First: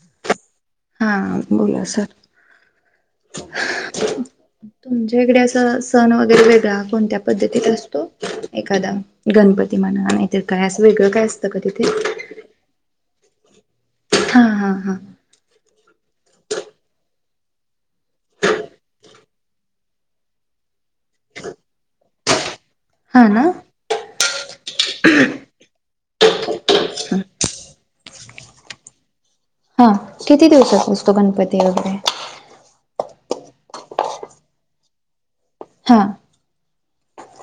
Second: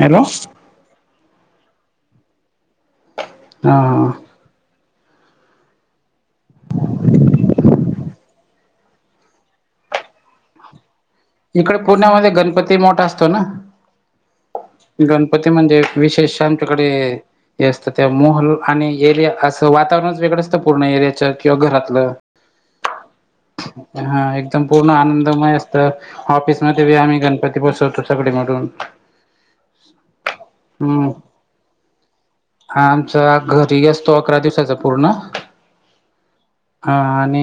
Hello. हा बोला sir. हा. तुमच्या इकडे असा सण वगैरे वेगळा कोणत्या पद्धतीत असतो. एखादा गणपती म्हणा नाहीतर काय असं वेगळं काय अस इकडं पुण्यामध्ये गणपती मोठा असतो ना हा हा हा गण पती म्हणजे विशेष आमच्याकडे हे असतं त्या मोहल आणि एरिया असं वातावरणचं वेगळं असतं पूर्ण एरियाच किंवा घरातलं. [unintelligible] हा ना. हा एकदम पूर्ण आनंदमय असत. ऑफिसमध्येबी आम्ही गणपती बसवतो सगळे मधून हा किती दिवसाचा असतो गणपती वगैरे? हा आमचा घरी असतो अकरा दिवसाचा पूर्ण हा. हा आणि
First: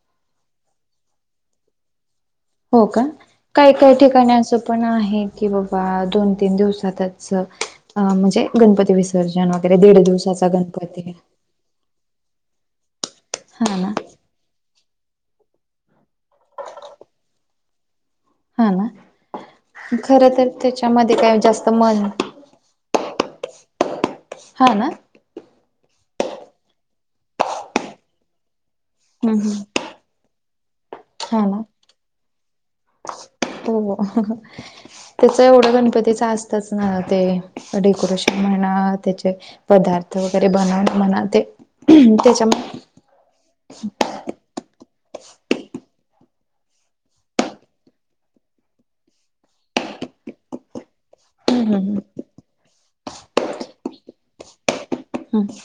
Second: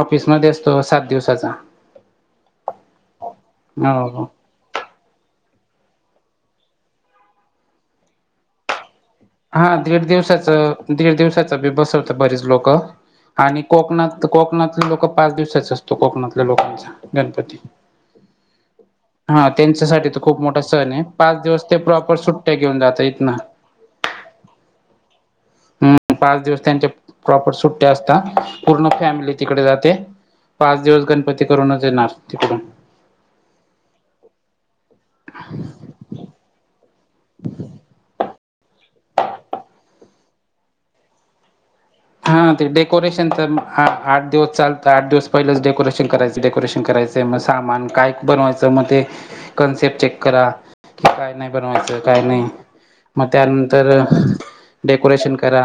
ऑफिसमध्ये असतो सात दिवसाचा. हो का काय काय हो हो ठिकाणी अस पण आहे की बाबा दोन तीन दिवसातच म्हणजे गणपती विस दर्शन वगैरे दीड दिवसाचा गणपती. ईतबी बसवता बरिच लोक आणि हा ना कोकणात कोकणातली लोक पाच दिवसाच असतो कोकणातल्या लोकांचा गणपती. हा ना हा त्यांच्यासाठी तर खर खूप मोठा सण आहे त्याच्यामध्ये काय पाच दिवस जास्त ते मन प्रॉपर सुट त्या घेऊन जातो इथनं. हा ना. हम्म पाच दिवस त्यांच्या प्रॉपर सुट्टे असतात पूर्ण फॅमिली हम्म तिकडे हम्म जाते. पाच दिवस गणपती हा ना करूनच येणार तिकडून. ह हो त्याच एवढं गणपतीच असतच ना ते डेकोरेशन. म्हणा त्याचे पदार्थ वगैरे बनवून म्हणा ते. हा त्याच्या ते डेक कोरेशन तर आठ दिवस चाल तर आठ दिवस पहिलेच डेकोरेशन कराचं डेकोरेशन करायच. ते मग सामान काय बनवायचं मग ते कन्सेप्ट चेक करा. काय नाही बनवायचं काय नाही. मग त्यानंतर डेकोरेशन करा.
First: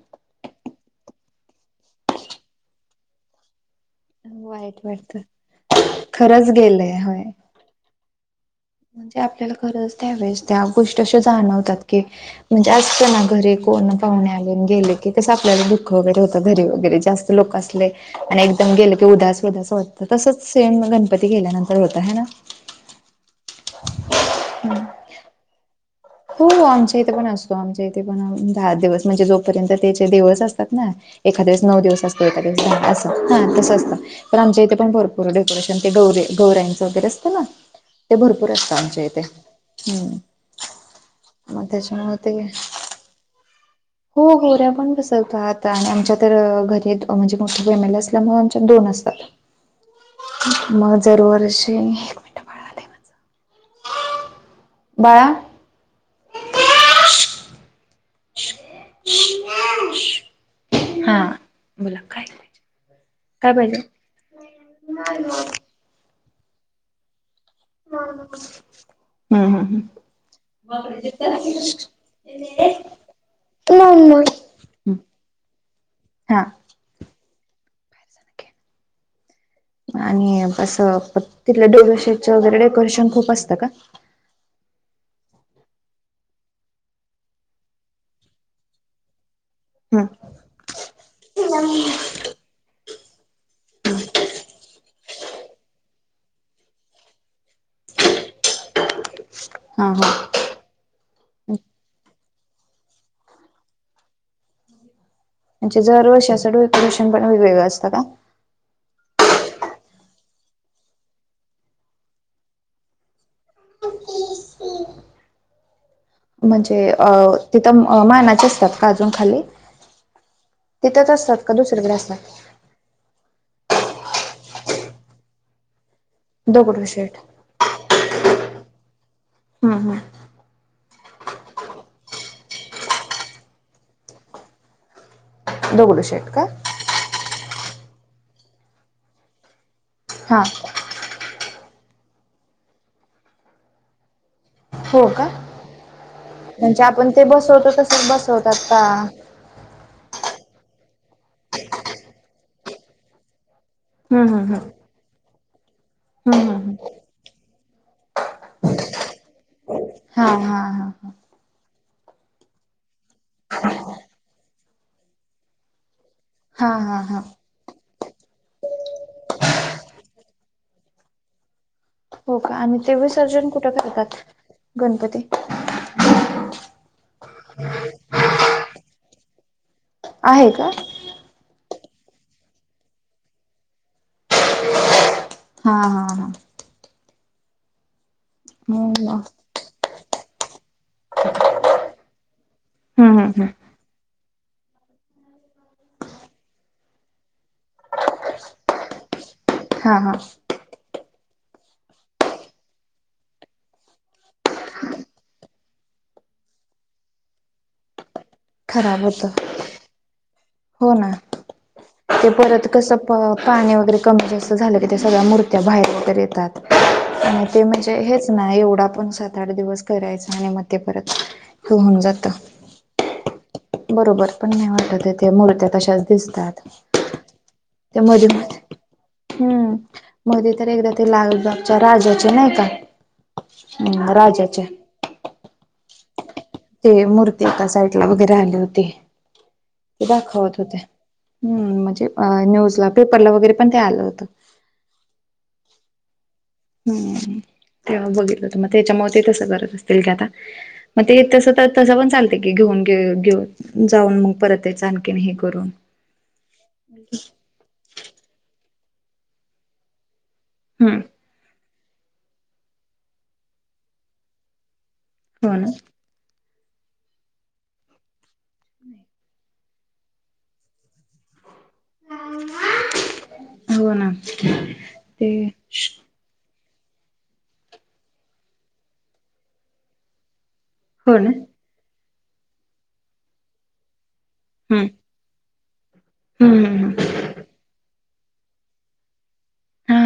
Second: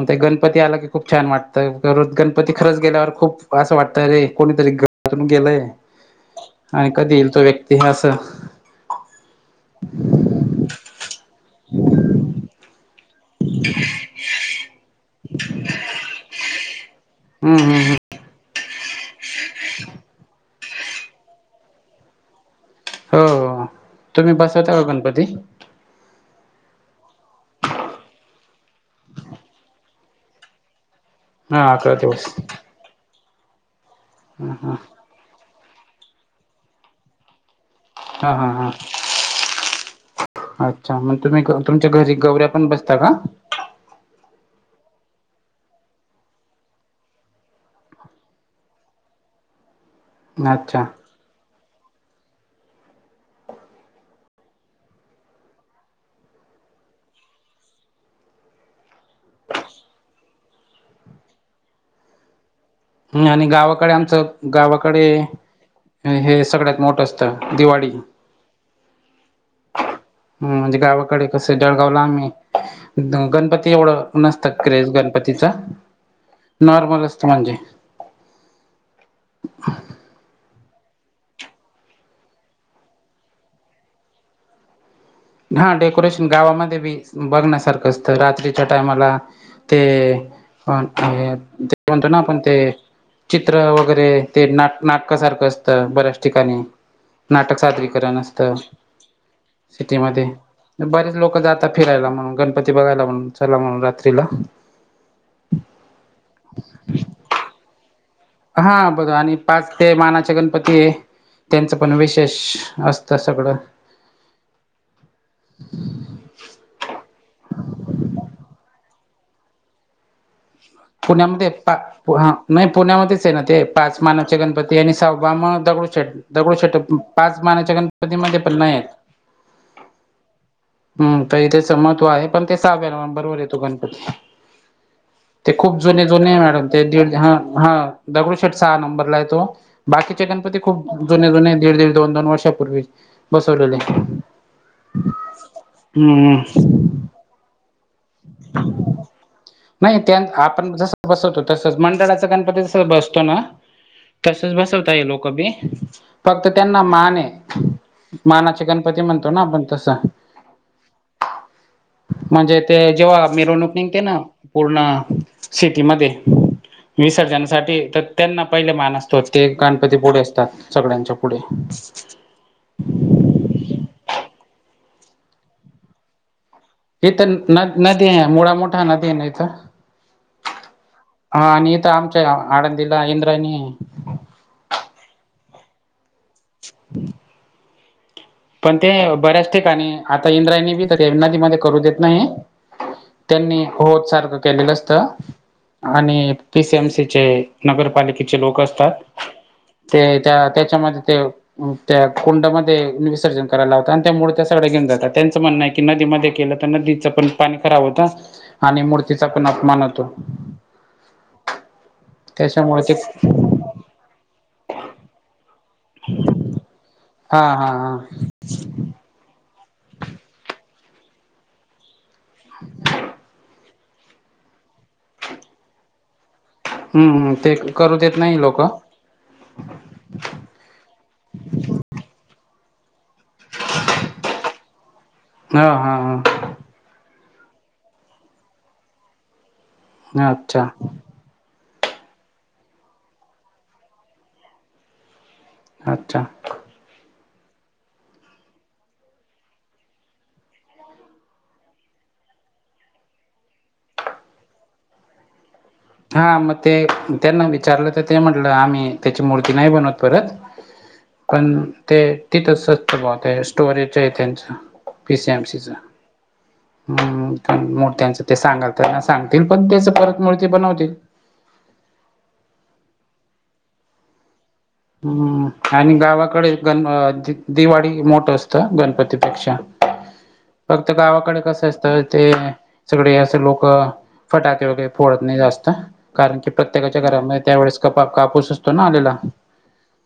मग ते गणपती आला की खूप छान वाटतं गणपती खरंच गेल्यावर खूप. असं वाटत रे कोणीतरी वाईट वाटत घरातून गेलंय खरंच आणि गेलंय कधी होय येईल तो व्यक्ती हे असं. म्हणजे आपल्याला खरच त्यावेळेस त्या गोष्टी अशा जाणवतात की म्हणजे आस त ना घरी कोण पाहुणे आले गेले की कस आपल्याला दुःख वगैरे होतं घरी वगैरे जास्त लोक हम्म असले. हम्म आणि एकदम गेलं की उदास उदास वात तसच सेन गणपती गेल्यानंतर होत हे ना. हो हो तुम्ही बसवता का ना गणपती. हो आमच्या इथे पण असतो आमच्या इथे पण दहा दिवस म्हणजे जोपर्यंत त्याचे देवस असतात ना. एखा हा नऊ अकरा दिवस असतो एखा दिवस दहा असं हां तसं असतं पण आमच्या इथे पण भर पूर डेकोरेशन ते गे गौऱ्यांच वगैरे असतं ना. ते हा हा भरपूर असत हा आमच्या इथे हम्म. अच्छा मग तुम्ही मग तुमच्या घरी त्याच्यामुळे ते गौऱ्या पण बसता का? हो गोऱ्या पण बसवतात आता आणि आमच्या तर घरी म्हणजे मोठ फॅमिली असल्यामुळे आमच्या दोन असतात. [inaudible] अच्छा मग जर वर्षी. बाळा. हा बोला काय. ह आणि काय पाहिजे गावाकडे आमचं गावाकडे हे सगळ्यात मोठं अस त दिवाळी. हम्म हम्म हम्म. हम्म म्हणजे मम्मा गावाकडे कसं जळगावला आम्ही गणपती एवढं नस त क्रेज गणपतीचा. हा. नॉर्मल असतं म्हणजे. आणि असं तिथलं दगडूशेठच वगैरे डेकोरेशन खूप असतं का. हा डेकोरेशन गावामध्ये बी बघण्यासारखं असतं रात्रीच्या टायमाला. ते हम्म ते म्हणतो ना आपण ते. चित्र वगैरे ते नाक-नाटक सारखं अस त बऱ्याच ठिकाणी नाटक साजरीकरण असत. हा हा कितीमध्ये बरेच लोक जातात फिरायला म्हणून गणपती बघायला म्हणून चला म्हणून रात्रीला. म्हणजे जरवर्षाचं डेकोरेशन पण वेगवेगळं असतं का. हा बघ आणि पाच ते मानाचे गणपती आहे. त्यांचं पण विशेष असतं सगळं. म्हणजे अ तिथं मानाचे असतात का अजून खाली. तिथंच असतात पुण्यामध्ये का टाक दुसरीकडे प हा. असतात नाही पुण्यामध्येच आहे ना ते पाच मानवच्या गणपती आणि सहावा मग दगडूशेठ दगडू छट दगडूशेठ पाच मानाच्या गणपतीमध्ये पण नाही आहेत. हम्म हम्म हम्म तर इथेच महत्व आहे पण ते सव्या बरोबर येतो गणपती. ते खूप जुने दगडूशेठ जुने आहे का? मॅडम ते दीड ह हा दगडूशेठ सहा नंबरला आहे तो. बाकीचे हा गणपती खूप जुने जुने दीड दीड दोन दोन वर्षापूर्वी बसवलेले. हो का हम्म म्हणजे हम्म. आपण ते बसवत तस बसवतात का? नाही त्या आपण जस बसवतो तसच मंडळाच गणपती तस बसतो ना. हम्म तसच हम्म बसवता ये लोक बी हम्म फक्त हम्म हम्म त्यांना हम्म. मान आहे. मानाचे गणपती म्हणतो ना आपण. तसं हा हा हा. म्हणजे ते जेव्हा मिरवणूक निघते ना. पूर्ण सिटीमध्ये हा हा हा विसर्जनासाठी तर त्यांना पहिले मान असतो ते गणपतीप पुढे असतात सगळ्यांच्या पुढे. हो का आणि ते विसर्जन कुठं करतात गणपती. इथं न नदी आहे मुळाा मोठा नदी आहे ना इथं. आहे का? हा आणि इथ आमच्या आडंदीला इंद्रानी. हा हा हा. पण ते मग हम्म बऱ्याच ठिकाणी आता इंद्रायणी बी. त्यांना ती मध्ये करू देत नाही हम्म हम्म त्यांनी होत सारखं केलेलं असत. आणि पी सीएमसीचे नगरपालिकेचे लोक असतात. हा ते हा त्या त्याच्यामध्ये ते त्या कुंडमध्ये वीस सर्जन करायला होतता आणि त्यामुळेळ त्या सगळ्या घेऊन जात त्यांचं म्हणणं की नदीमध्ये केलं तर नदीच पण पाणी खराब होत. आणि खराब होत मूर्तीचा पण अपमान होतो. हो ना ते परत त्याच्यामुळे ते कसं प पाणी वगैरे कमी जास्त झालं क ते सगळ्या मर. त्या बाहेर वगैरे येतात हा आणि ते हा हा म्हणजे हेच. नाही एवढा पण सात आठ दिवस करायचा आणि मग ते परत होऊन जात. [inaudible] बरोबर पण नाही वाटत. ते मूर्त कशच दिसतात हम्म हम्म ते करू त्या देत मधे नाही लोक हा मधे हम्म मोदी तर एकदा ते लालबागच्या राजाचे नाही का? हम् राजाचे. हा हा हा. ते मूर्ती आता साईडला वगैरे आली होती ते दाखवत अच्छा होते. हम् म्हणजे अ न्यूजला पेपरला वगैरे पण ते आलं होतं. अच्छा. हम् तेव्हा बघितलं तर मग त्याच्या म ते तसं करत असतील का आता. मग ते तस तर तसं पण चालते की घेऊन घेऊ घेऊन. जाऊन मग परत याच आणखीन हे करून. हा मग ते त्यांना विचारलं तर ते म्हटलं आम्ही त्याची मूर्ती नाही बनवत परत. हम्. पण ते तिथंचच भा ते स्टोरेज आहे त्यांचं. पी स एम हो ना सीचा. हम्म मूर्त्यांचं ते सांगालना सांगतील पण त्याच परत मूर्ती बनवतील. हो ना. ते हम्म आणि गावाकडे गण दिवाळी मोठ असतं गणपतीपेक्षा. ह. फक्त हो ना गावाकडे कसं असतं ते सगळे असं लोक फटाके हम्म वगैरे फोडत नाही जाअसत. का कारण की हम्म हम्म प्रत्येकाच्या घरामध्ये त्या वेळेस क कापूस असतो ना आलेला. हा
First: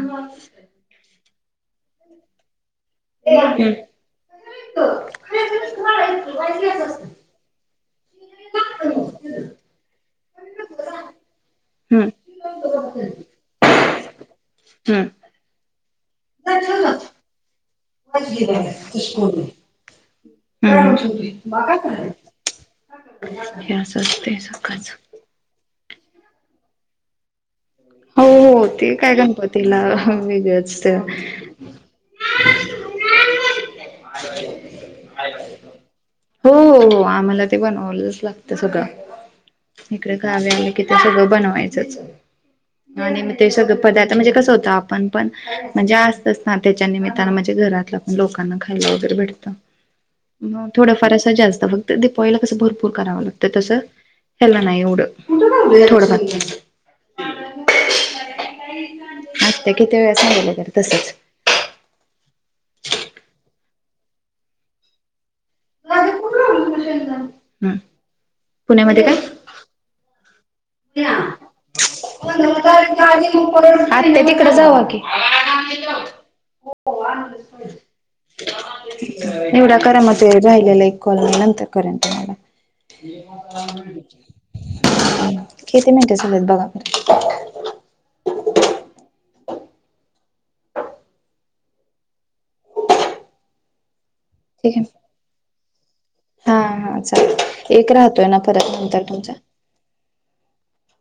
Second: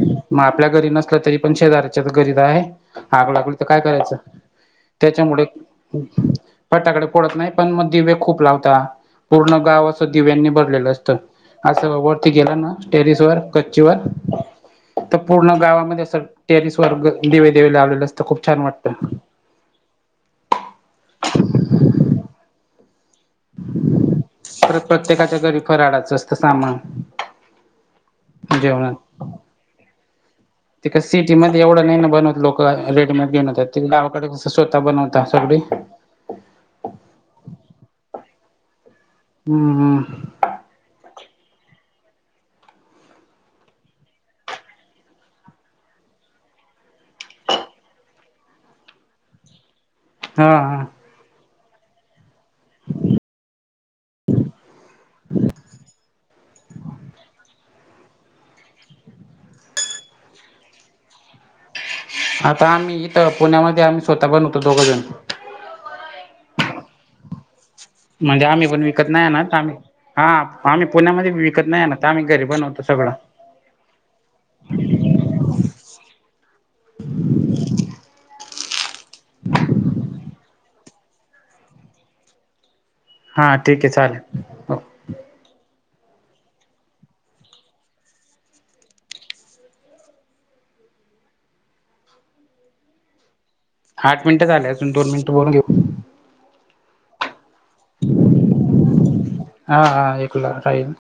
मग आपल्या घरी नसलं तरी पण शेजार्याच्या घरीदा आहे आग लागली हा तर काय करायचं. त्याच्यामुळे पटाकडे हा. फोडत नाही पण मग दिवे्य खूप लावता. हम्म. पूर्ण गाव असं दिव्यांनी भरलेलं असत असं हम्म. वर ती गेला ना टेरिस वर कच्ची वर. तर पूर्ण गावामध्ये अस टेरिस वर्ग दिवे, दिवे लावलेलं अस तर खूप छान वाटत का त बा काय कराय या स ते अस खच. त्येकाच्या घरी फराडाचं असतं सामान. हो, हो ते काय गणपती ला वेगळच त सिटी मध्ये एवढं नाही ना बनवत लोकं रेडीमेड घेऊनात ते गावाकडे कस स्वतः बनवता सगळी हो, हो आम्हाला ते बनवलंच लागत सगळं हम्म इकडे हम्म गावे कि ते सगळं बनवायचंच ह आणि ते सगळं पदार्थ म्हणजे कसं होतं आपण पण म्हणजे असतच ना त्याच्या निमित्तां म्हणजे घरातलं लोकांना खायला वगैरे भेटत हा मग हा थोडाफार असा जास्त फक्त दिपवाळीला कसं भरपूर करावं लागतं तसं हे्याला नाही एवढं थोडं फार [inaudible] आत्या किती वेळा सांगितलं तर तसच आता आम्ही इथं पुण्यामध्ये आम्ही स्वतः बनवतो दोघंजण माझे कुठ राल खुश एक जा ह म्हणजे आम्ही पण विकत नाही ना आम्ही हा आम्ही पुण्यामध्ये विकत नाही आणत आम्ही घरी बनवतो सगळं आत्या तिकडे जावा की हो आ निवडा करा म राहिलेला एक कॉल मी नंतर करेन ह हा ठीक आहे चालेल हो किती मिनटे झालेत बघा बरं आठ मिनिटं झाले ठीक आहे अजून दोन मिनिट बोलून घेऊ हा, हा चालतय एक राहतोय ना परत नंतर तुमचा हा, हा एकला राहील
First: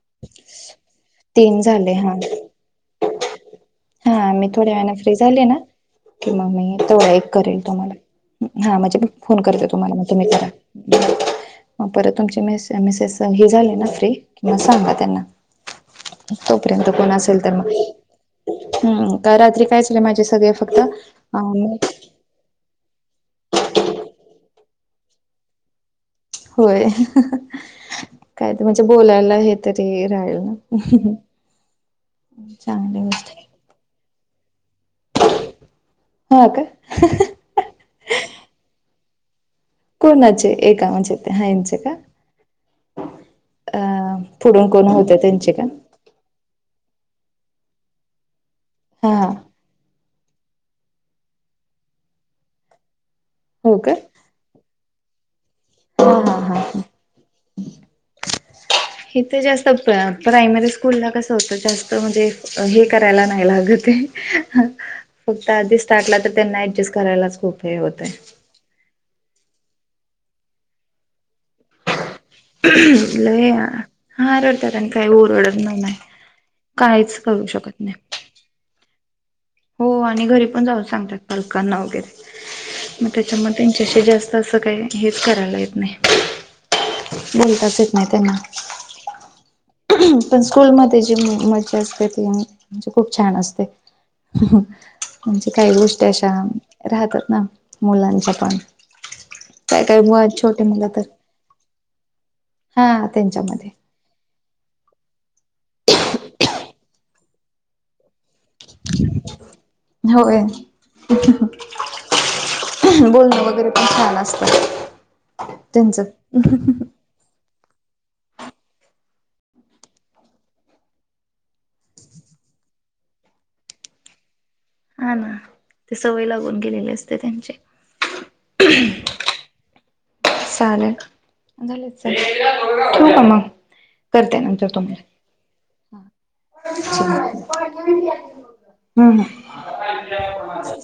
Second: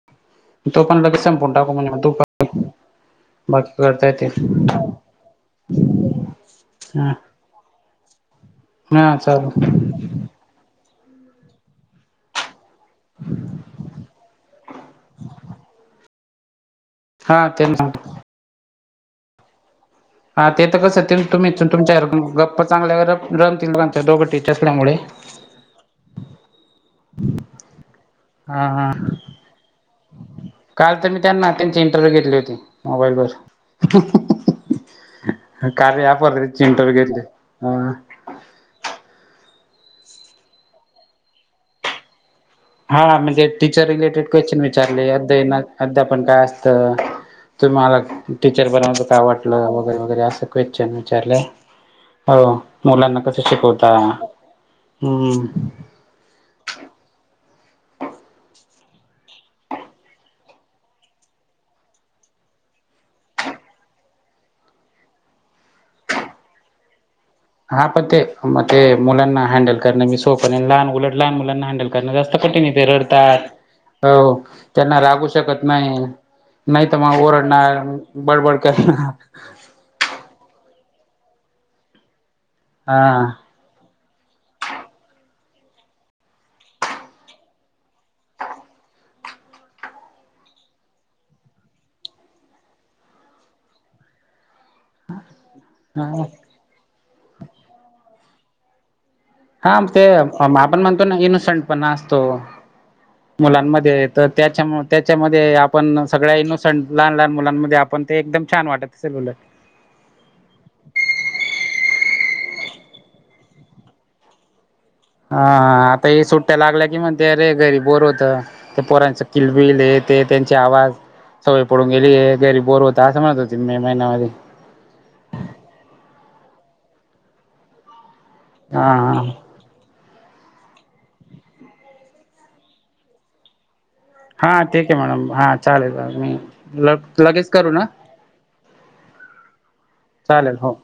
तो पण लगेच संपून तीन टाकू झाले म्हणजे तू हा पण बाकी काय अजून हा मी थोड्या वेळा फ्री झाली ना की मग मी हा तेवढा एक करेल तुम्हाला हा म्हणजे मी फोन करते तुम्हाला मग त मी करा हम्म मग परत तुमची मेसेस ह झाले ना फ्री किंवा सांगा त्यांना तोपर्यंत कोण असेल हा तर मग त्यांना सांगतो हम् का रात्री कायच हा ते तर कसं तुम्हीच तुमच्या गप्पा चांगल्यावर रमतील दोघ टीच असल्यामुळे होय काय हा म्हणजे हा बोलायला हे तरी राहील काल तर ना मी त्यांना त्यांची चांगली गोष्ट कार्ये ॲप वाले हा का इंटर केली अ कोणाचे एका म्हचे ते हा इच का हा म्हणजे टीचर अ रिलेटेड क्वेश्चन पुढून कोण विचारले होते त्यांचे अ्या का अद्यापण काय अस तर तुम्ही मला टीचर बनवण्याच हा का हा आवट वगैरे, वगैरे असं क्वेश्चन विचारलय हो मुलांना कसं हो शिकवता का हम्म हा, हा, हा हेथ जास्त प्रायमरी स्कूल ला कसं होतं जास्त म्हणजे हे करायला नाही लागतय ह फक्त आधी स्टार्टला तर त्यांना ऍडजस्ट करायलाच खूप हे हा पण होतय ते मग ते मुलांना हँडल करण मी सोपन लहान उलट लहान मुलांना हँडल कर ना जास्त पटीनं तेे रडतात लय हो हा रडतात आणि त्यांना काही रागू ओरडत शकत नाही नाही तर काहीच मग करू शकत ओरडणार नाही. बडबड करणार हो आणि घरी पण जाऊ सांगतात पालकांना वगैरे हा मग त्याच्यामध्ये त्यांच्याशी जास्त असं काही हेच करायला येत नाही. बोलताच येत नाही त्यांना. पण स्कूलमध्ये जी मज्जा असते ती म्हणजे खूप छान असते म्हणजे काही गोष्टी अशा राहतात ना मुलांच्या पण हा काय काय ते मु छोटे आपण मुलं तर म्हणतो ना इनोसंट पण असतो हा त्यांच्यामध्ये मुलांमध्ये तर त्याच्यामुळे त्याच्यामध्ये आपण सगळ्या इनोसंट लहान लहान मुलांमध्ये आपण ते एकदम छान वाटत असेलं उलट. होय. बोलणं वगैरे पण छान असतं. हा आता हे त्यांचं सुट्टटया लागल्या की म्हण ते अरे घरी बोर होत. ते पोरांचं किलबिल हे ते त्यांचे आवाज सवय पडून गेलीये. घरी बोर होत असं म्हणत होती मे महिन्यामध्ये. हा ना ते सवय लागून गेलेली असते त्यांची. हा हा. चालेल झालेच आहे. ठेऊ का मग? करते हा नंतर ठीक आहे मॅडम. हा चालेल चालेल. मी तुम्हाला लगेच करू ना? हम्म हम्म. चालेल हो.